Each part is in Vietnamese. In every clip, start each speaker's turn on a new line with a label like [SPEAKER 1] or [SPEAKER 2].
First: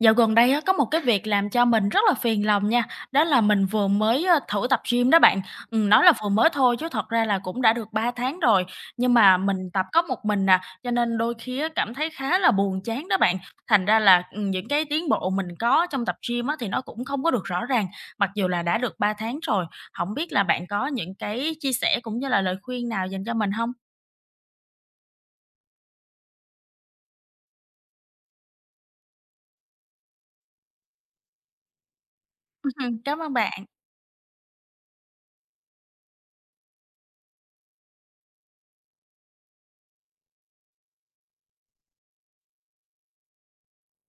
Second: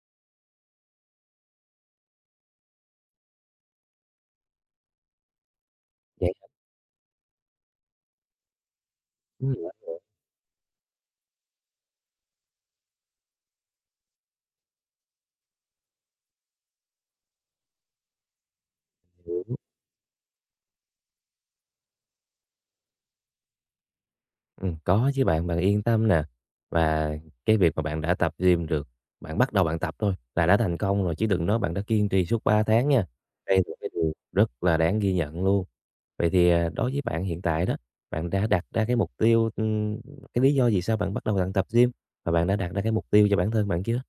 [SPEAKER 1] Dạo gần đây á, có một cái việc làm cho mình rất là phiền lòng nha, đó là mình vừa mới, thử tập gym đó bạn. Nói là vừa
[SPEAKER 2] Vậy
[SPEAKER 1] mới thôi chứ thật ra là cũng đã được 3 tháng rồi, nhưng mà mình tập
[SPEAKER 2] mình
[SPEAKER 1] có một mình nè cho nên đôi khi á, cảm thấy khá là buồn chán đó bạn. Thành ra là, những cái tiến bộ mình có trong tập gym á, thì nó cũng không có được rõ ràng, mặc dù là đã được 3 tháng
[SPEAKER 2] hiểu.
[SPEAKER 1] rồi. Không biết là bạn có những cái chia sẻ cũng như là lời khuyên nào dành cho mình không?
[SPEAKER 2] Có chứ bạn, bạn yên tâm nè. Và cái việc mà bạn đã tập gym được, bạn bắt đầu bạn tập thôi là đã thành công rồi, chứ đừng nói bạn đã kiên trì suốt 3 tháng nha.
[SPEAKER 1] Cảm ơn
[SPEAKER 2] Đây
[SPEAKER 1] bạn.
[SPEAKER 2] là cái điều rất là đáng ghi nhận luôn. Vậy thì, đối với bạn hiện tại đó, bạn đã đặt ra cái mục tiêu cái lý do vì sao bạn bắt đầu bạn tập gym và bạn đã đặt ra cái mục tiêu cho bản thân bạn chưa?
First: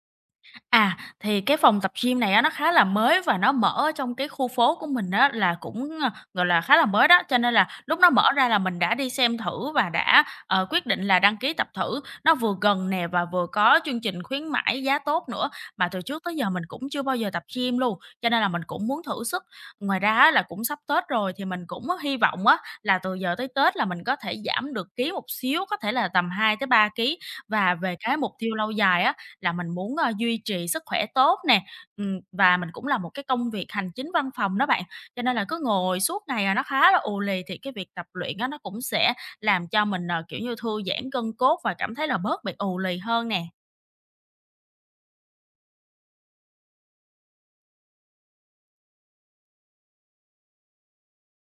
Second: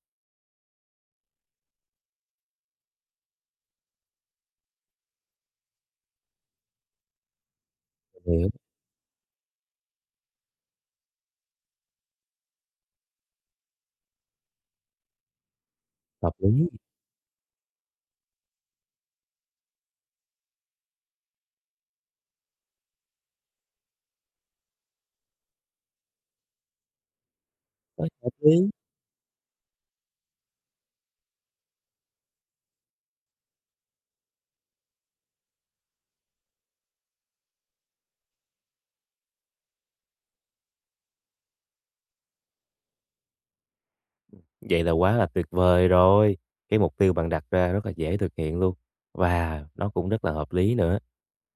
[SPEAKER 1] À, thì cái phòng tập gym này á, nó khá là mới và nó mở ở trong cái khu phố của mình á, là cũng, gọi là, khá là mới đó, cho nên là lúc nó mở ra
[SPEAKER 2] Hiểu,
[SPEAKER 1] là mình đã đi xem thử và đã, quyết định là đăng ký tập thử. Nó vừa gần nè và vừa có chương trình khuyến mãi giá tốt nữa, mà từ trước
[SPEAKER 2] hợp
[SPEAKER 1] tới giờ mình
[SPEAKER 2] lý,
[SPEAKER 1] cũng chưa bao giờ tập gym luôn, cho nên là mình cũng muốn thử sức. Ngoài ra á, là cũng sắp Tết rồi thì mình cũng hy vọng á, là từ giờ tới Tết là mình có thể giảm được ký một xíu, có thể là tầm 2 tới 3 ký. Và về
[SPEAKER 2] rất
[SPEAKER 1] cái
[SPEAKER 2] hợp
[SPEAKER 1] mục tiêu
[SPEAKER 2] lý.
[SPEAKER 1] lâu dài á, là mình muốn, duy trì sức khỏe tốt nè, và mình cũng là một cái công việc hành chính văn phòng đó bạn, cho nên là cứ ngồi suốt ngày à, nó khá là ù lì thì cái việc tập luyện á nó cũng sẽ làm cho mình, kiểu như, thư giãn gân cốt và cảm thấy là bớt bị ù lì hơn nè.
[SPEAKER 2] Vậy là quá là tuyệt vời rồi. Cái mục tiêu bạn đặt ra rất là dễ thực hiện luôn và nó cũng rất là hợp lý nữa.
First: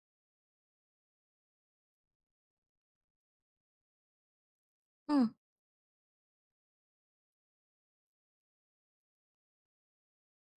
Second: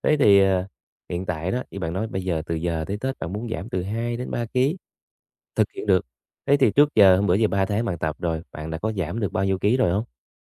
[SPEAKER 2] Thế thì, hiện tại đó, như bạn nói bây giờ từ giờ tới Tết bạn muốn giảm từ 2 đến 3 ký,
[SPEAKER 1] Ừm.
[SPEAKER 2] thực hiện được. Thế thì trước giờ hôm bữa giờ 3 tháng bạn tập rồi, bạn đã có giảm được bao nhiêu ký rồi không?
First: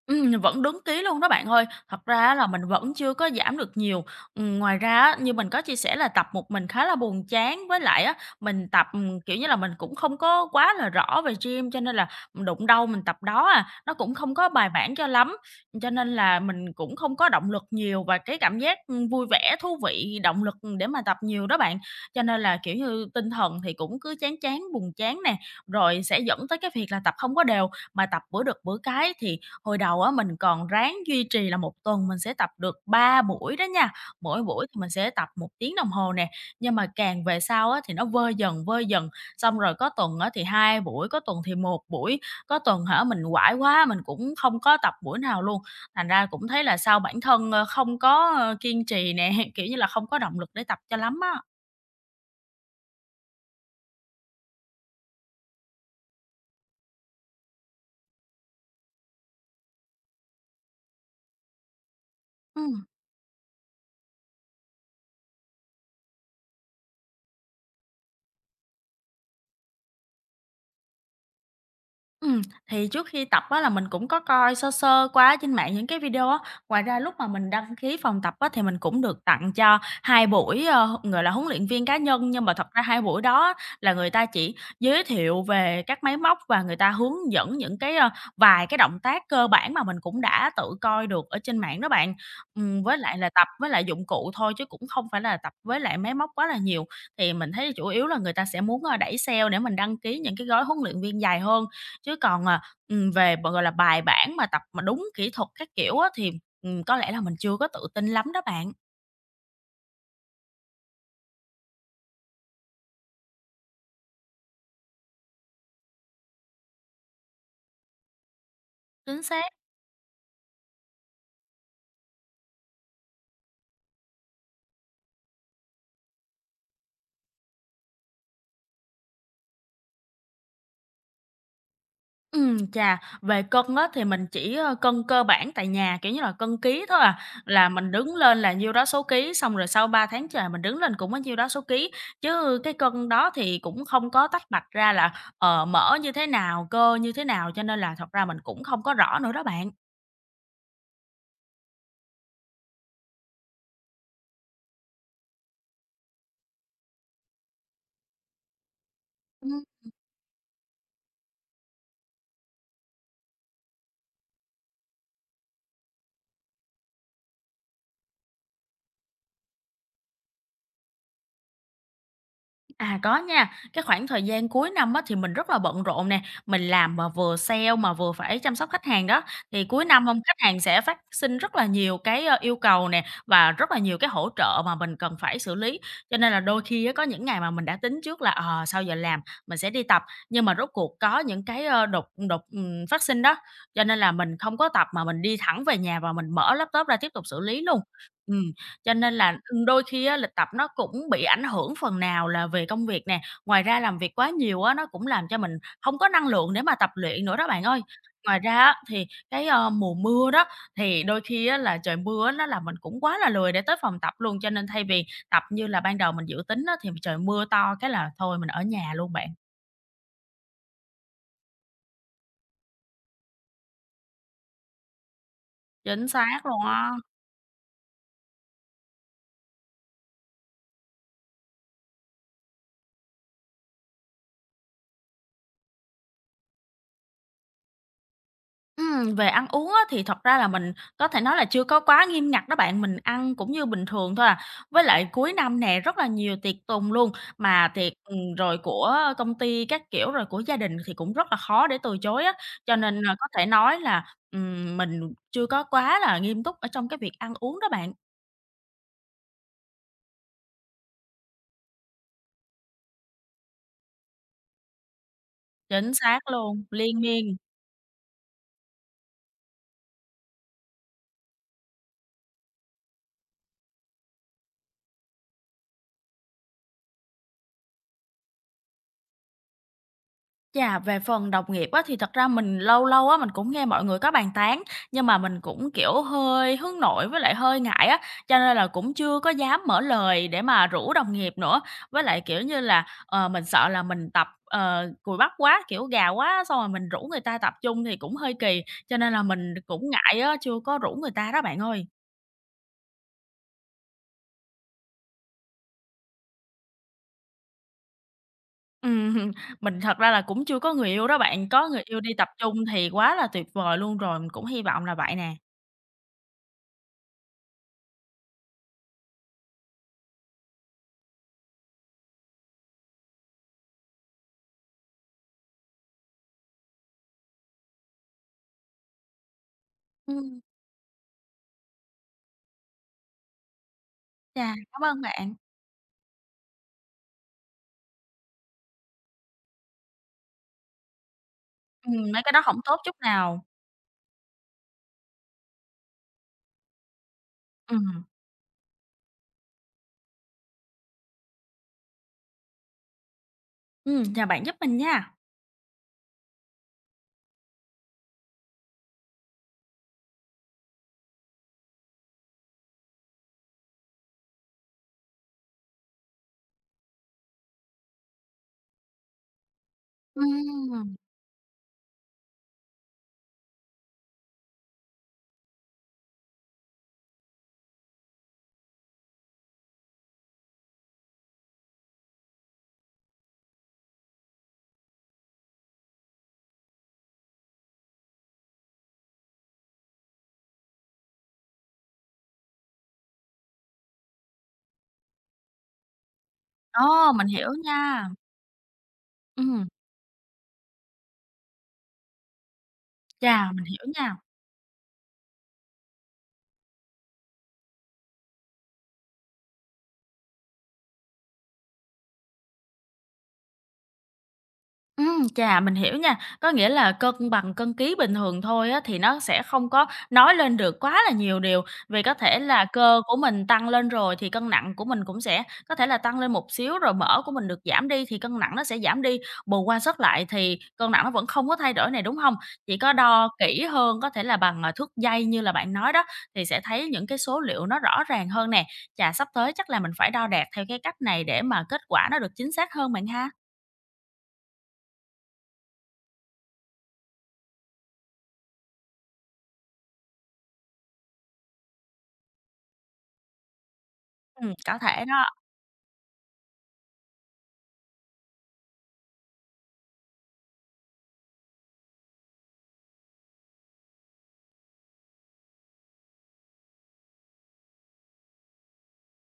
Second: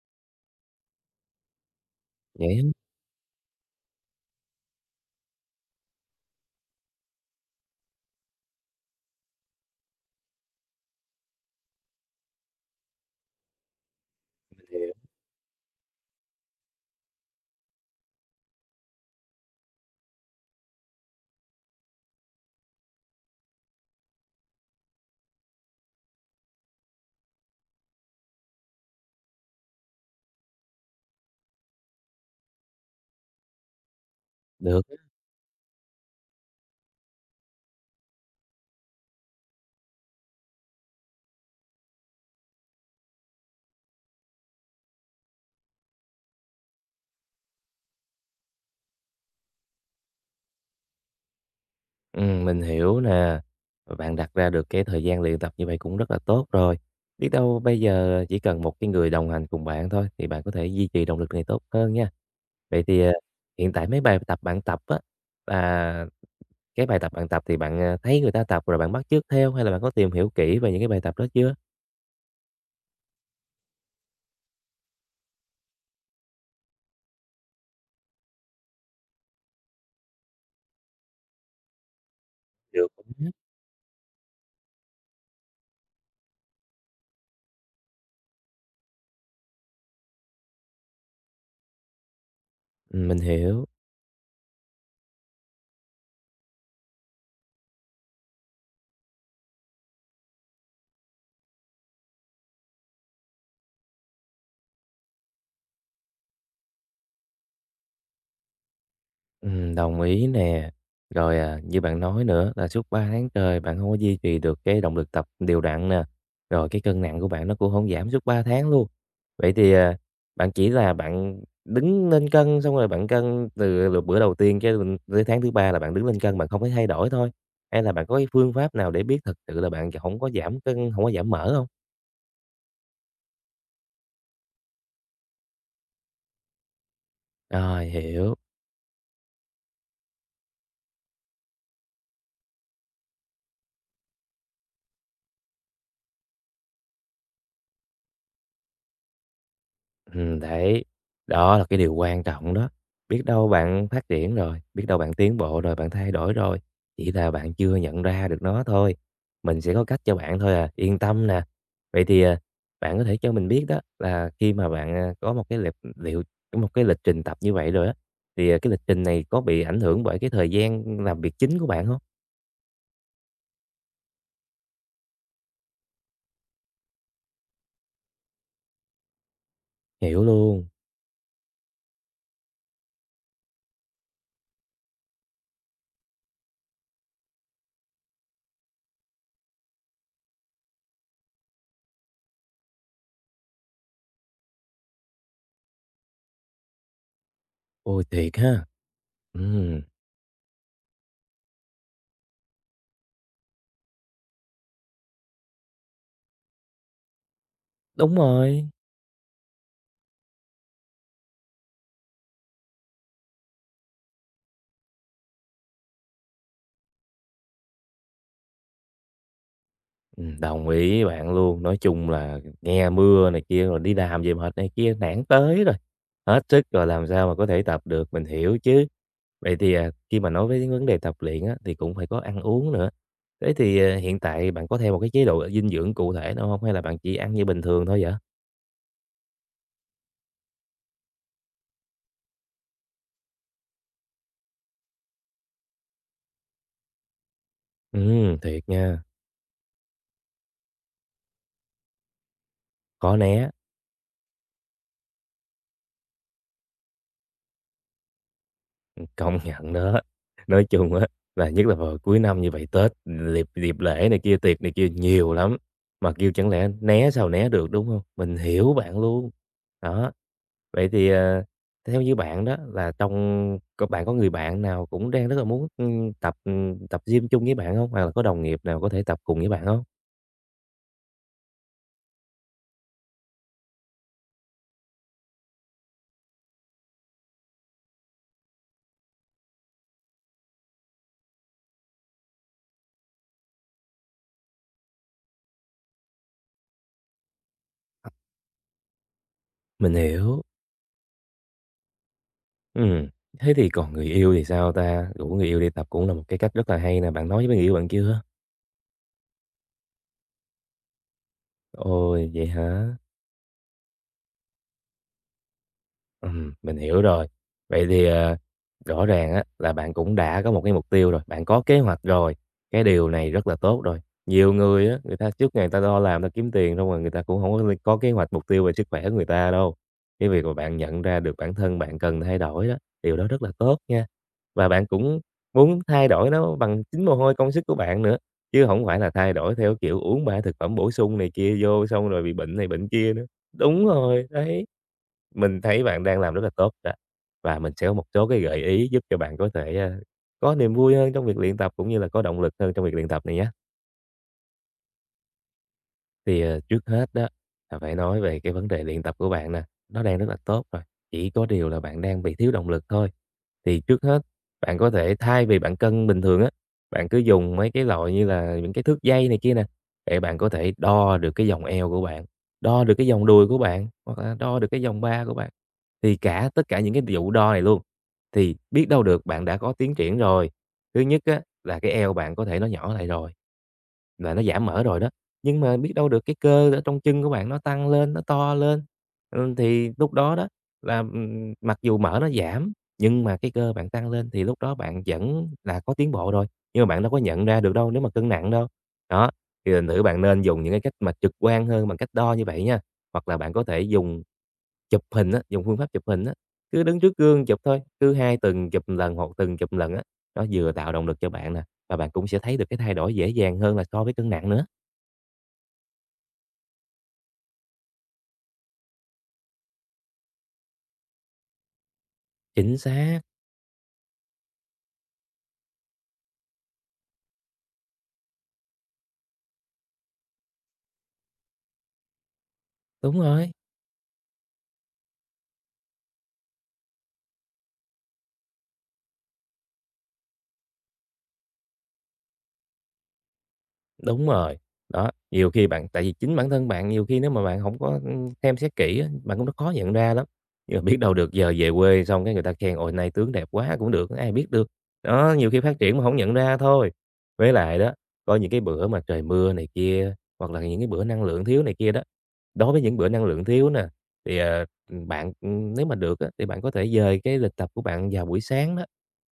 [SPEAKER 1] Vẫn đúng ký luôn đó bạn ơi. Thật ra á là
[SPEAKER 2] Vậy á.
[SPEAKER 1] mình vẫn chưa có giảm được nhiều. Ngoài ra á, như mình có chia sẻ là tập một mình khá là buồn chán, với lại á, mình tập, kiểu như là, mình cũng không có quá là rõ về gym, cho nên là đụng đâu mình tập đó à, nó cũng không có
[SPEAKER 2] Mình
[SPEAKER 1] bài
[SPEAKER 2] hiểu.
[SPEAKER 1] bản cho lắm. Cho nên là mình cũng không có động lực nhiều và cái cảm giác, vui vẻ, thú vị, động lực để mà tập nhiều đó bạn. Cho nên là, kiểu như, tinh thần thì cũng cứ chán chán, buồn chán nè, rồi sẽ dẫn tới cái việc là tập không có đều, mà tập bữa được bữa cái thì. Hồi đầu á, mình còn ráng duy trì là một tuần mình sẽ tập được 3 buổi đó nha, mỗi buổi thì
[SPEAKER 2] Được,
[SPEAKER 1] mình sẽ tập một tiếng đồng hồ nè, nhưng mà càng về sau á, thì nó vơi dần, xong rồi có tuần á, thì 2 buổi, có tuần thì một buổi, có tuần hả, mình quải quá mình cũng không có tập buổi nào luôn. Thành ra cũng thấy là sao bản thân, không có, kiên trì nè, kiểu như là, không có động lực để tập cho lắm á.
[SPEAKER 2] mình hiểu nè. Bạn đặt ra được cái thời gian luyện tập như vậy cũng rất là tốt rồi. Biết đâu bây giờ chỉ cần một cái người đồng hành cùng bạn thôi thì bạn có thể duy trì động lực này tốt hơn nha. Vậy
[SPEAKER 1] Ừm.
[SPEAKER 2] thì, hiện tại mấy bài tập bạn tập á, là cái bài tập bạn tập thì bạn, thấy người ta tập rồi bạn bắt chước theo hay là bạn có tìm hiểu kỹ về những cái bài tập đó chưa?
[SPEAKER 1] Ừm, thì trước khi tập á là mình cũng có coi sơ sơ qua trên mạng những cái video á. Ngoài ra lúc mà mình đăng ký phòng tập á thì mình cũng được tặng cho 2 buổi, gọi là, huấn luyện viên cá nhân, nhưng mà thật ra
[SPEAKER 2] Được.
[SPEAKER 1] 2 buổi đó là người ta chỉ giới thiệu về các máy móc và người ta hướng dẫn vài cái động tác cơ bản mà mình cũng đã tự coi được ở trên mạng đó bạn. Với lại
[SPEAKER 2] Mình
[SPEAKER 1] là tập
[SPEAKER 2] hiểu.
[SPEAKER 1] với lại dụng cụ thôi chứ cũng không phải là tập với lại máy móc quá là nhiều. Thì mình thấy chủ yếu là người ta sẽ muốn, đẩy sale để mình đăng ký những cái gói huấn luyện viên dài hơn. Chứ còn, à, về b gọi là, bài bản mà tập mà đúng kỹ thuật các kiểu á thì, có lẽ là mình chưa có tự tin lắm đó bạn.
[SPEAKER 2] Đồng ý nè. Rồi, như bạn nói nữa là suốt 3 tháng trời bạn không có duy trì được cái động lực tập đều đặn nè, rồi cái cân nặng của bạn nó cũng không giảm suốt 3 tháng luôn.
[SPEAKER 1] Chính xác.
[SPEAKER 2] Vậy thì, bạn chỉ là bạn đứng lên cân, xong rồi bạn cân từ bữa đầu tiên cho đến tới tháng thứ 3 là bạn đứng lên cân, bạn không thấy thay đổi thôi? Hay là bạn có cái phương pháp nào để biết thật sự là bạn không có giảm cân, không có giảm mỡ không?
[SPEAKER 1] Chà, về cân á thì mình chỉ, cân cơ bản tại nhà, kiểu như là, cân ký thôi à, là
[SPEAKER 2] Rồi,
[SPEAKER 1] mình đứng
[SPEAKER 2] hiểu.
[SPEAKER 1] lên là nhiêu đó số ký, xong rồi sau 3 tháng trời mình đứng lên cũng có nhiêu đó số ký, chứ cái cân đó thì cũng không có tách bạch ra là, mỡ như thế nào, cơ như thế nào, cho nên là thật ra mình cũng không có rõ nữa đó bạn.
[SPEAKER 2] Đấy, đó là cái điều quan trọng đó. Biết đâu bạn phát triển rồi, biết đâu bạn tiến bộ rồi, bạn thay đổi rồi, chỉ là bạn chưa nhận ra được nó thôi. Mình sẽ có cách cho bạn thôi à, yên tâm nè. Vậy thì, bạn có thể cho mình biết đó là khi mà bạn, có một cái lịch trình tập như vậy rồi á, thì, cái lịch trình này có bị ảnh hưởng bởi cái thời gian làm việc chính của bạn không?
[SPEAKER 1] À, có nha. Cái khoảng thời gian cuối năm á, thì mình rất là bận rộn nè, mình làm mà vừa sale mà vừa phải chăm sóc khách hàng đó, thì cuối năm không
[SPEAKER 2] Hiểu
[SPEAKER 1] khách hàng
[SPEAKER 2] luôn,
[SPEAKER 1] sẽ phát sinh rất là nhiều cái, yêu cầu nè, và rất là nhiều cái hỗ trợ mà mình cần phải xử lý. Cho nên là đôi khi á, có những ngày mà mình đã tính trước là, sau giờ làm mình sẽ đi tập, nhưng mà rốt cuộc có những cái, phát sinh đó, cho nên là mình không có tập mà mình đi thẳng về nhà và mình mở laptop ra tiếp tục xử lý luôn.
[SPEAKER 2] ôi, thiệt
[SPEAKER 1] Ừm.
[SPEAKER 2] ha!
[SPEAKER 1] Cho nên là,
[SPEAKER 2] Ừm,
[SPEAKER 1] đôi khi á, lịch tập nó cũng bị ảnh hưởng phần nào là về công việc nè, ngoài ra làm việc quá nhiều á, nó cũng làm cho mình hông có năng lượng để mà tập luyện nữa đó bạn ơi.
[SPEAKER 2] Đúng
[SPEAKER 1] Ngoài ra
[SPEAKER 2] rồi.
[SPEAKER 1] á, thì cái, mùa mưa đó, thì đôi khi á, là trời mưa á, nó làm mình cũng quá là lười để tới phòng tập luôn, cho nên thay vì tập như là ban đầu mình dự tính á, thì trời mưa to cái là thôi mình ở nhà luôn bạn.
[SPEAKER 2] Đồng ý bạn luôn. Nói chung là nghe mưa này kia, rồi đi làm về mệt này kia, nản tới rồi,
[SPEAKER 1] Chính
[SPEAKER 2] hết
[SPEAKER 1] xác luôn
[SPEAKER 2] sức rồi
[SPEAKER 1] á.
[SPEAKER 2] làm sao mà có thể tập được, mình hiểu chứ. Vậy thì, khi mà nói với cái vấn đề tập luyện á, thì cũng phải có ăn uống nữa. Thế thì, hiện tại bạn có theo một cái chế độ dinh dưỡng cụ thể nào hông, hay là bạn chỉ ăn như bình thường thôi vậy?
[SPEAKER 1] Về ăn uống á, thì thật ra là mình có thể nói là chưa có quá nghiêm ngặt đó bạn, mình ăn cũng như bình thường thôi à. Với lại cuối năm nè, rất là nhiều tiệc tùng luôn, mà tiệc, rồi
[SPEAKER 2] Thiệt nha,
[SPEAKER 1] của công ty các kiểu, rồi của gia đình thì cũng rất là khó để từ chối á. Cho nên,
[SPEAKER 2] khó
[SPEAKER 1] có thể
[SPEAKER 2] né,
[SPEAKER 1] nói là, mình chưa có quá là nghiêm túc ở trong cái việc ăn uống đó bạn.
[SPEAKER 2] công nhận đó. Nói chung á, là nhất là vào cuối năm như vậy, Tết, dịp lễ này kia, tiệc này kia nhiều lắm,
[SPEAKER 1] Chính
[SPEAKER 2] mà
[SPEAKER 1] xác
[SPEAKER 2] kêu chẳng
[SPEAKER 1] luôn,
[SPEAKER 2] lẽ
[SPEAKER 1] liên
[SPEAKER 2] né sao
[SPEAKER 1] miên.
[SPEAKER 2] né được, đúng không? Mình hiểu bạn luôn. Đó, vậy thì, theo như bạn đó là có bạn có người bạn nào cũng đang rất là muốn, tập gym chung với bạn không? Hoặc là có đồng nghiệp nào có thể tập cùng với bạn không?
[SPEAKER 1] Chà, về phần đồng nghiệp á, thì thật ra mình lâu lâu á, mình cũng nghe mọi người có bàn tán, nhưng mà mình cũng, kiểu, hơi hướng nội với lại hơi ngại á, cho nên là cũng chưa có dám mở lời để mà rủ đồng nghiệp nữa. Với lại, kiểu như là, mình sợ là mình tập, cùi bắp quá, kiểu, gà quá, xong rồi mình rủ người ta tập chung thì cũng hơi kỳ, cho nên là mình cũng
[SPEAKER 2] Mình
[SPEAKER 1] ngại á,
[SPEAKER 2] hiểu.
[SPEAKER 1] chưa có rủ người ta đó bạn ơi.
[SPEAKER 2] Ừm, Thế thì còn người yêu thì sao ta? Rủ người yêu đi tập cũng là một cái cách rất là hay nè, bạn nói với người yêu bạn chưa?
[SPEAKER 1] Ừm, mình thật ra là cũng chưa có người yêu đó bạn, có người yêu đi tập
[SPEAKER 2] Ôi, vậy
[SPEAKER 1] chung thì
[SPEAKER 2] hả?
[SPEAKER 1] quá là tuyệt vời luôn rồi, mình cũng hy vọng là vậy nè.
[SPEAKER 2] Mình hiểu rồi. Vậy thì, rõ ràng á là bạn cũng đã có một cái mục tiêu rồi, bạn có kế hoạch rồi, cái điều này rất là tốt rồi. Nhiều người á, người ta trước ngày người ta lo làm, người ta kiếm tiền xong rồi người ta cũng không có kế hoạch, mục tiêu về sức khỏe của người ta đâu. Cái
[SPEAKER 1] Ừm.
[SPEAKER 2] việc mà bạn nhận ra được bản thân bạn cần thay đổi đó, điều đó rất là tốt nha.
[SPEAKER 1] Chà,
[SPEAKER 2] Và
[SPEAKER 1] cảm
[SPEAKER 2] bạn
[SPEAKER 1] ơn
[SPEAKER 2] cũng
[SPEAKER 1] bạn.
[SPEAKER 2] muốn thay đổi nó bằng chính mồ hôi công sức của bạn nữa, chứ không phải là thay đổi theo kiểu uống 3 thực phẩm bổ sung này kia vô xong
[SPEAKER 1] Mấy
[SPEAKER 2] rồi
[SPEAKER 1] cái
[SPEAKER 2] bị
[SPEAKER 1] đó
[SPEAKER 2] bệnh
[SPEAKER 1] hổng
[SPEAKER 2] này
[SPEAKER 1] tốt
[SPEAKER 2] bệnh
[SPEAKER 1] chút
[SPEAKER 2] kia nữa.
[SPEAKER 1] nào.
[SPEAKER 2] Đúng rồi, đấy, mình thấy bạn đang làm rất là tốt đó, và mình sẽ có một
[SPEAKER 1] Ừm,
[SPEAKER 2] số cái gợi ý giúp cho bạn có thể, có niềm vui hơn trong việc luyện tập cũng như là có động lực hơn trong việc luyện tập này nhé.
[SPEAKER 1] ừm, nhờ bạn giúp mình nha.
[SPEAKER 2] Thì, trước hết đó là phải nói về cái vấn đề luyện tập của bạn nè, nó đang rất là tốt rồi, chỉ có điều là bạn đang bị thiếu động lực thôi. Thì trước hết bạn có thể thay vì bạn cân bình thường á, bạn cứ dùng mấy cái loại như là những cái thước dây này kia nè, để bạn có thể
[SPEAKER 1] Ừm,
[SPEAKER 2] đo được cái vòng eo của bạn, đo được cái vòng đùi của bạn, hoặc là đo được cái vòng ba của bạn. Thì cả tất cả những cái vụ đo này luôn, thì biết đâu được bạn đã có tiến triển rồi. Thứ nhất á là cái eo bạn có thể nó nhỏ lại rồi. Là nó giảm mỡ rồi đó, nhưng mà biết đâu được cái cơ ở trong chân của bạn nó tăng lên, nó to lên, ừ, thì lúc đó đó là, mặc dù mỡ nó giảm, nhưng mà cái cơ bạn tăng lên thì lúc đó bạn vẫn là có tiến bộ rồi, nhưng mà bạn đâu
[SPEAKER 1] ồ,
[SPEAKER 2] có
[SPEAKER 1] mình
[SPEAKER 2] nhận
[SPEAKER 1] hiểu
[SPEAKER 2] ra được đâu nếu mà
[SPEAKER 1] nha.
[SPEAKER 2] cân nặng đâu. Đó,
[SPEAKER 1] Ừm,
[SPEAKER 2] thì thành thử bạn nên dùng những cái cách mà trực quan hơn bằng cách đo như vậy nha, hoặc là
[SPEAKER 1] chà,
[SPEAKER 2] bạn có
[SPEAKER 1] mình
[SPEAKER 2] thể
[SPEAKER 1] hiểu nha.
[SPEAKER 2] dùng. Chụp hình á, dùng phương pháp chụp hình á, cứ đứng trước gương chụp thôi, cứ 2 tuần chụp lần, hoặc tuần chụp lần á, nó vừa tạo động lực cho bạn nè, và bạn cũng sẽ thấy được cái thay đổi dễ dàng hơn là so với cân nặng nữa.
[SPEAKER 1] Chà, mình hiểu nha. Có nghĩa là cân bằng cân ký bình thường thôi á, thì nó sẽ không có nói lên được quá là nhiều điều, vì có thể là
[SPEAKER 2] Chính
[SPEAKER 1] cơ của
[SPEAKER 2] xác,
[SPEAKER 1] mình tăng lên rồi thì cân nặng của mình cũng sẽ có thể là tăng lên một xíu, rồi mỡ của mình được giảm đi thì cân nặng nó sẽ giảm đi, bù qua sớt lại thì cân nặng nó vẫn không có thay đổi này, đúng không? Chỉ có
[SPEAKER 2] đúng
[SPEAKER 1] đo
[SPEAKER 2] rồi.
[SPEAKER 1] kỹ hơn, có thể là bằng, thước dây như là bạn nói đó, thì sẽ thấy những cái số liệu nó rõ ràng hơn nè. Chà, sắp tới chắc là mình phải đo đạc theo cái cách này để mà kết quả nó được chính xác hơn bạn ha?
[SPEAKER 2] Đúng rồi, đó, nhiều khi bạn tại vì chính bản thân bạn nhiều khi nếu mà bạn hổng có, xem xét kỹ á, bạn cũng khó nhận ra lắm. Nhưng mà biết đâu được giờ về quê xong cái người ta khen "Ôi, nay tướng đẹp quá" cũng được, ai biết được.
[SPEAKER 1] Có thể đó.
[SPEAKER 2] Đó, nhiều khi phát triển mà hổng nhận ra thôi. Với lại đó, có những cái bữa mà trời mưa này kia, hoặc là những cái bữa năng lượng thiếu này kia đó, đối với những bữa năng lượng thiếu nè, thì, bạn, nếu mà được á, thì bạn có thể dời cái lịch tập của bạn vào buổi sáng đó.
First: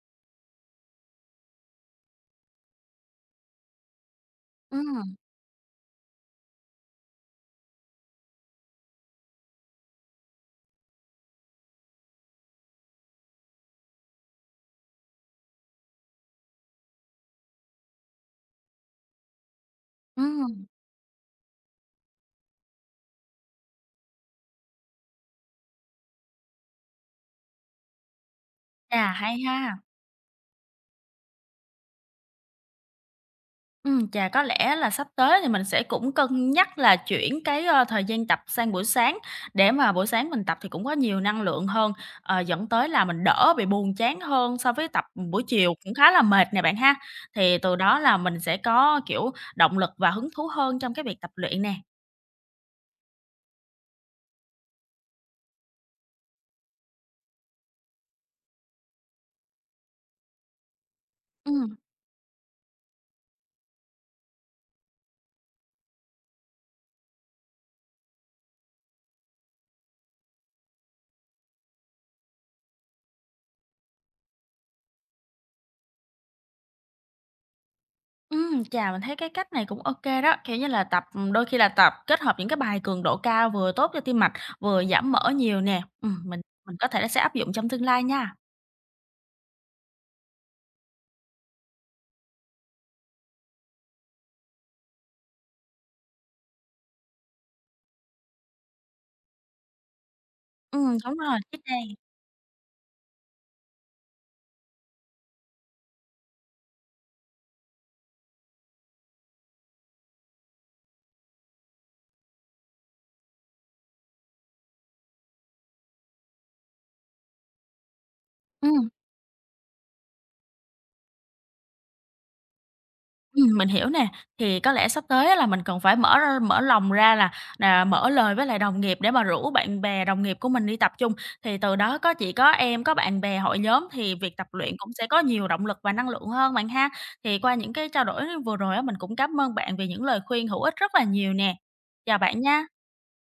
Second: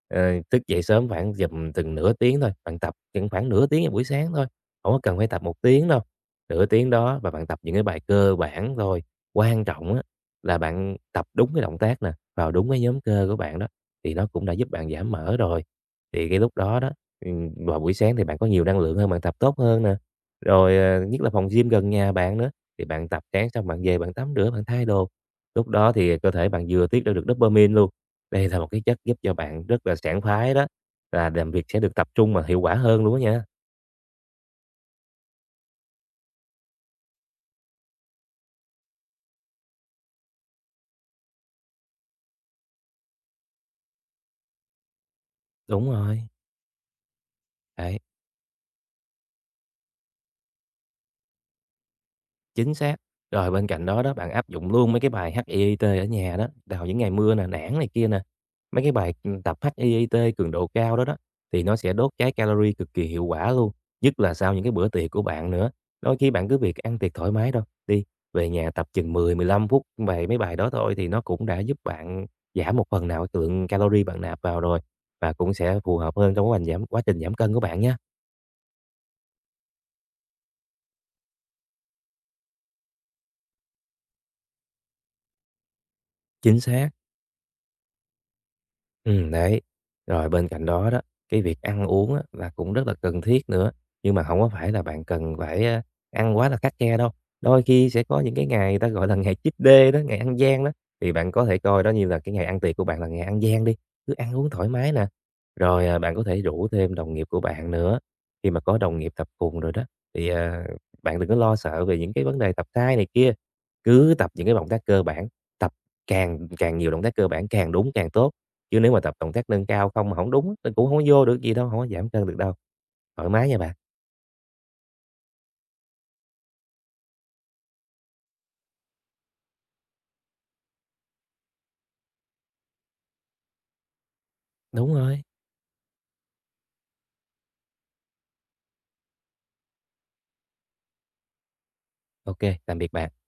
[SPEAKER 2] Ờ, Thức dậy sớm khoảng giùm từng nửa tiếng thôi, bạn tập chừng khoảng nửa tiếng vào buổi sáng thôi, không có
[SPEAKER 1] Ừm,
[SPEAKER 2] cần phải tập một tiếng đâu, nửa tiếng đó và bạn tập những cái bài cơ bản thôi. Quan trọng á là bạn tập đúng cái động tác nè, vào đúng cái nhóm cơ của bạn đó, thì nó cũng đã giúp bạn giảm mỡ rồi. Thì cái lúc đó đó, vào buổi sáng thì bạn có nhiều năng lượng hơn, bạn tập tốt hơn nè.
[SPEAKER 1] ừm,
[SPEAKER 2] Rồi, nhất là phòng gym gần nhà bạn nữa, thì bạn tập sáng xong bạn về bạn tắm rửa, bạn thay đồ. Lúc đó thì cơ thể bạn vừa tiết ra được dopamine luôn. Đây là một cái chất
[SPEAKER 1] chà,
[SPEAKER 2] giúp cho
[SPEAKER 1] hay
[SPEAKER 2] bạn
[SPEAKER 1] ha.
[SPEAKER 2] rất là sảng khoái đó, là làm việc sẽ được tập trung mà hiệu quả hơn luôn á nha.
[SPEAKER 1] Chà, có lẽ là sắp tới thì mình sẽ cũng cân nhắc là chuyển cái, thời gian tập sang buổi sáng để mà buổi sáng mình tập thì cũng có nhiều năng lượng hơn, dẫn tới là mình đỡ bị buồn chán hơn so với tập, buổi chiều
[SPEAKER 2] Đúng
[SPEAKER 1] cũng khá là
[SPEAKER 2] rồi,
[SPEAKER 1] mệt nè bạn ha. Thì từ
[SPEAKER 2] đấy.
[SPEAKER 1] đó là mình sẽ có, kiểu, động lực và hứng thú hơn trong cái việc tập luyện nè.
[SPEAKER 2] Chính xác. Rồi bên cạnh đó đó, bạn áp dụng luôn mấy cái bài HIIT ở nhà đó, vào những ngày mưa nè, nản này kia nè, mấy cái bài, tập HIIT cường độ cao đó đó, thì nó
[SPEAKER 1] Ừm.
[SPEAKER 2] sẽ đốt cháy calorie cực kỳ hiệu quả luôn, nhất là sau những cái bữa tiệc của bạn nữa. Đôi khi bạn cứ việc ăn tiệc thoải mái đâu đi, về nhà tập chừng 10 15 phút về mấy bài đó thôi thì nó cũng đã giúp bạn giảm một phần nào cái lượng calorie bạn nạp vào rồi, và cũng sẽ phù hợp hơn trong quá trình giảm cân của bạn nhé.
[SPEAKER 1] Chà, mình thấy cái cách này cũng ok đó, kiểu như là, tập đôi khi là tập kết hợp những cái bài cường độ cao vừa tốt cho tim mạch, vừa giảm mỡ nhiều nè. Mình
[SPEAKER 2] Chính
[SPEAKER 1] mình có
[SPEAKER 2] xác.
[SPEAKER 1] thể sẽ áp dụng trong tương lai nha.
[SPEAKER 2] Đấy. Rồi bên cạnh đó đó, cái việc ăn uống á là cũng rất là cần thiết nữa, nhưng mà không có phải là bạn cần phải, ăn quá là khắt khe đâu. Đôi khi sẽ có những cái ngày người ta gọi là ngày cheat day đó, ngày ăn gian đó, thì
[SPEAKER 1] Đúng
[SPEAKER 2] bạn
[SPEAKER 1] rồi,
[SPEAKER 2] có thể
[SPEAKER 1] cheat
[SPEAKER 2] coi đó
[SPEAKER 1] day.
[SPEAKER 2] như là cái ngày ăn tiệc của bạn là ngày ăn gian đi, cứ ăn uống thoải mái nè. Rồi, bạn có thể rủ thêm đồng nghiệp của bạn nữa, khi mà có đồng nghiệp tập cùng rồi đó, thì, bạn đừng có lo sợ về những cái vấn đề tập sai này kia, cứ tập những cái động tác cơ bản, tập càng càng nhiều động tác cơ bản càng đúng càng tốt. Chứ
[SPEAKER 1] Ừm.
[SPEAKER 2] nếu mà tập động tác nâng cao không mà hổng đúng á, mình cũng không có vô được gì đâu, không có giảm cân được đâu. Thoải mái nha
[SPEAKER 1] Mình
[SPEAKER 2] bạn.
[SPEAKER 1] hiểu nè. Thì có lẽ sắp tới á là mình cần phải mở ra mở lòng ra là mở lời với lại đồng nghiệp để mà rủ bạn bè, đồng nghiệp của mình đi tập chung. Thì từ đó có chị, có em, có bạn bè hội nhóm thì việc tập luyện cũng
[SPEAKER 2] Đúng
[SPEAKER 1] sẽ có
[SPEAKER 2] rồi.
[SPEAKER 1] nhiều động lực và năng lượng hơn bạn ha. Thì qua những cái trao đổi vừa rồi á, mình cũng cảm ơn bạn vì những lời khuyên hữu ích rất là nhiều nè. Chào
[SPEAKER 2] Ok,
[SPEAKER 1] bạn
[SPEAKER 2] tạm
[SPEAKER 1] nha.
[SPEAKER 2] biệt bạn.